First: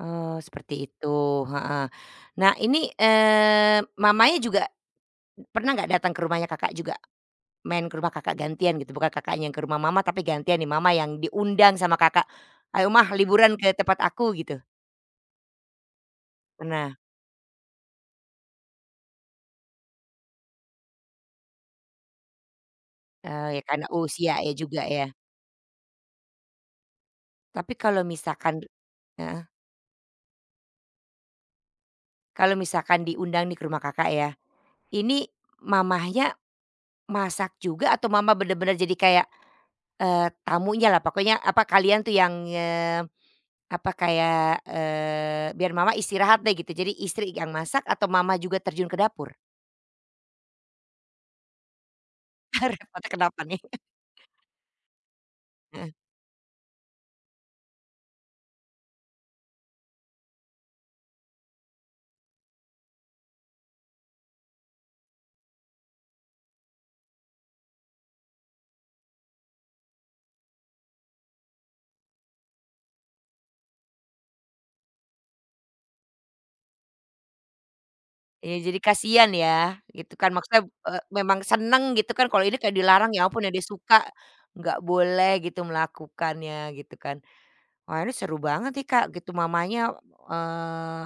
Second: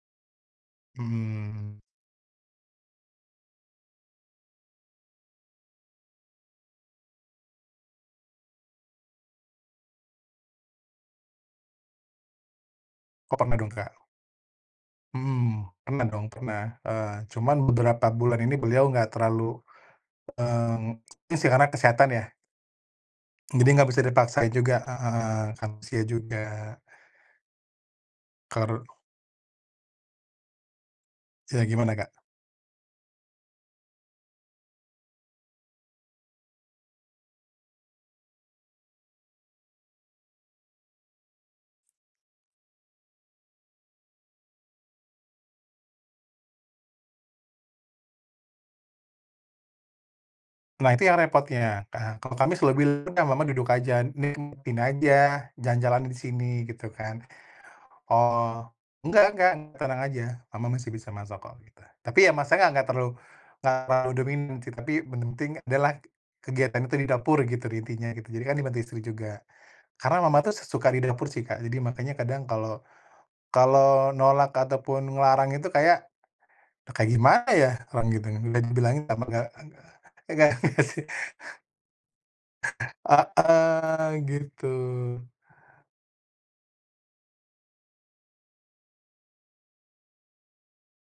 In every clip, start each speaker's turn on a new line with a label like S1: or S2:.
S1: Eee, seperti itu,
S2: Mhm.
S1: heeh. Nah ini, eee, mamanya juga pernah nggak datang ke rumahnya Kakak juga, main ke rumah Kakak gantian gitu? Bukan Kakaknya yang ke rumah mama, tapi gantian nih mama yang diundang sama Kakak, "Ayo, Mah,
S2: Oh, pernah
S1: liburan
S2: dong,
S1: ke tempat
S2: Kak.
S1: aku," gitu.
S2: Mhm, pernah dong, pernah.
S1: Pernah.
S2: Eee, cuman beberapa bulan ini beliau nggak terlalu, mmm, ini sih karena kesehatan ya.
S1: Eee, ya
S2: Jadi
S1: karena
S2: nggak bisa
S1: usia
S2: dipaksain
S1: ya
S2: juga,
S1: juga ya.
S2: heeh, karena usia juga.
S1: Tapi kalau misalkan de
S2: Karu
S1: heeh.
S2: Ya gimana, Kak?
S1: Kalau misalkan diundang nih ke rumah Kakak ya, ini mamanya masak juga atau mama bener-bener jadi kayak, eee, tamunyalah pokoknya, apa, kalian tuh yang, eee, apa kayak eee, "Biar Mama istirahat deh," gitu, jadi istri yang masak atau mama juga terjun ke dapur?
S2: Nah itu yang repotnya, kan. Kalau kami
S1: Ah,
S2: selalu
S1: repotnya
S2: bilang,
S1: kenapa
S2: "Mama
S1: nih?
S2: duduk aja, ini [unintelligible] aja,
S1: Heeh.
S2: jalan-jalan di sini," gitu kan. Oh, "Enggak enggak, tenang aja, Mama masih bisa masak kok, kita" Tapi ya masaknya enggak terlalu enggak terlalu dominan sih, tapi yang penting adalah kegiatan itu di dapur gitu di intinya gitu. Jadi kan dibantu istri juga. Karena mama tuh s suka di dapur sih, Kak, jadi makanya kadang kalau kalau nolak atau pun ngelarang itu kayak, e kayak gimana ya? Orang gituin,
S1: Iya
S2: udah
S1: jadi
S2: dibilangin tambah
S1: kasihan
S2: gak
S1: ya, gitu kan
S2: agak agak
S1: maksudnya e memang seneng gitu kan kalau ini kayak dilarang,
S2: Heeh.
S1: ya ampun yang dia suka
S2: Heeh, gitu.
S1: nggak boleh gitu melakukannya gitu kan. Wah ini seru banget nih, Kak, gitu. Mamanya, eee,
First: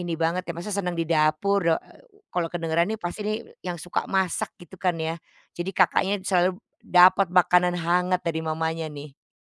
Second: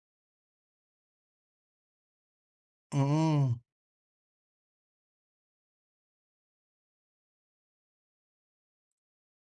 S1: ini banget ya, masih senang di dapur. Da eee, kalau kedengeran nih pasti nih
S2: Mmm.
S1: yang suka masak gitu kan ya. Jadi Kakaknya selalu dapat makanan hangat dari mamanya nih.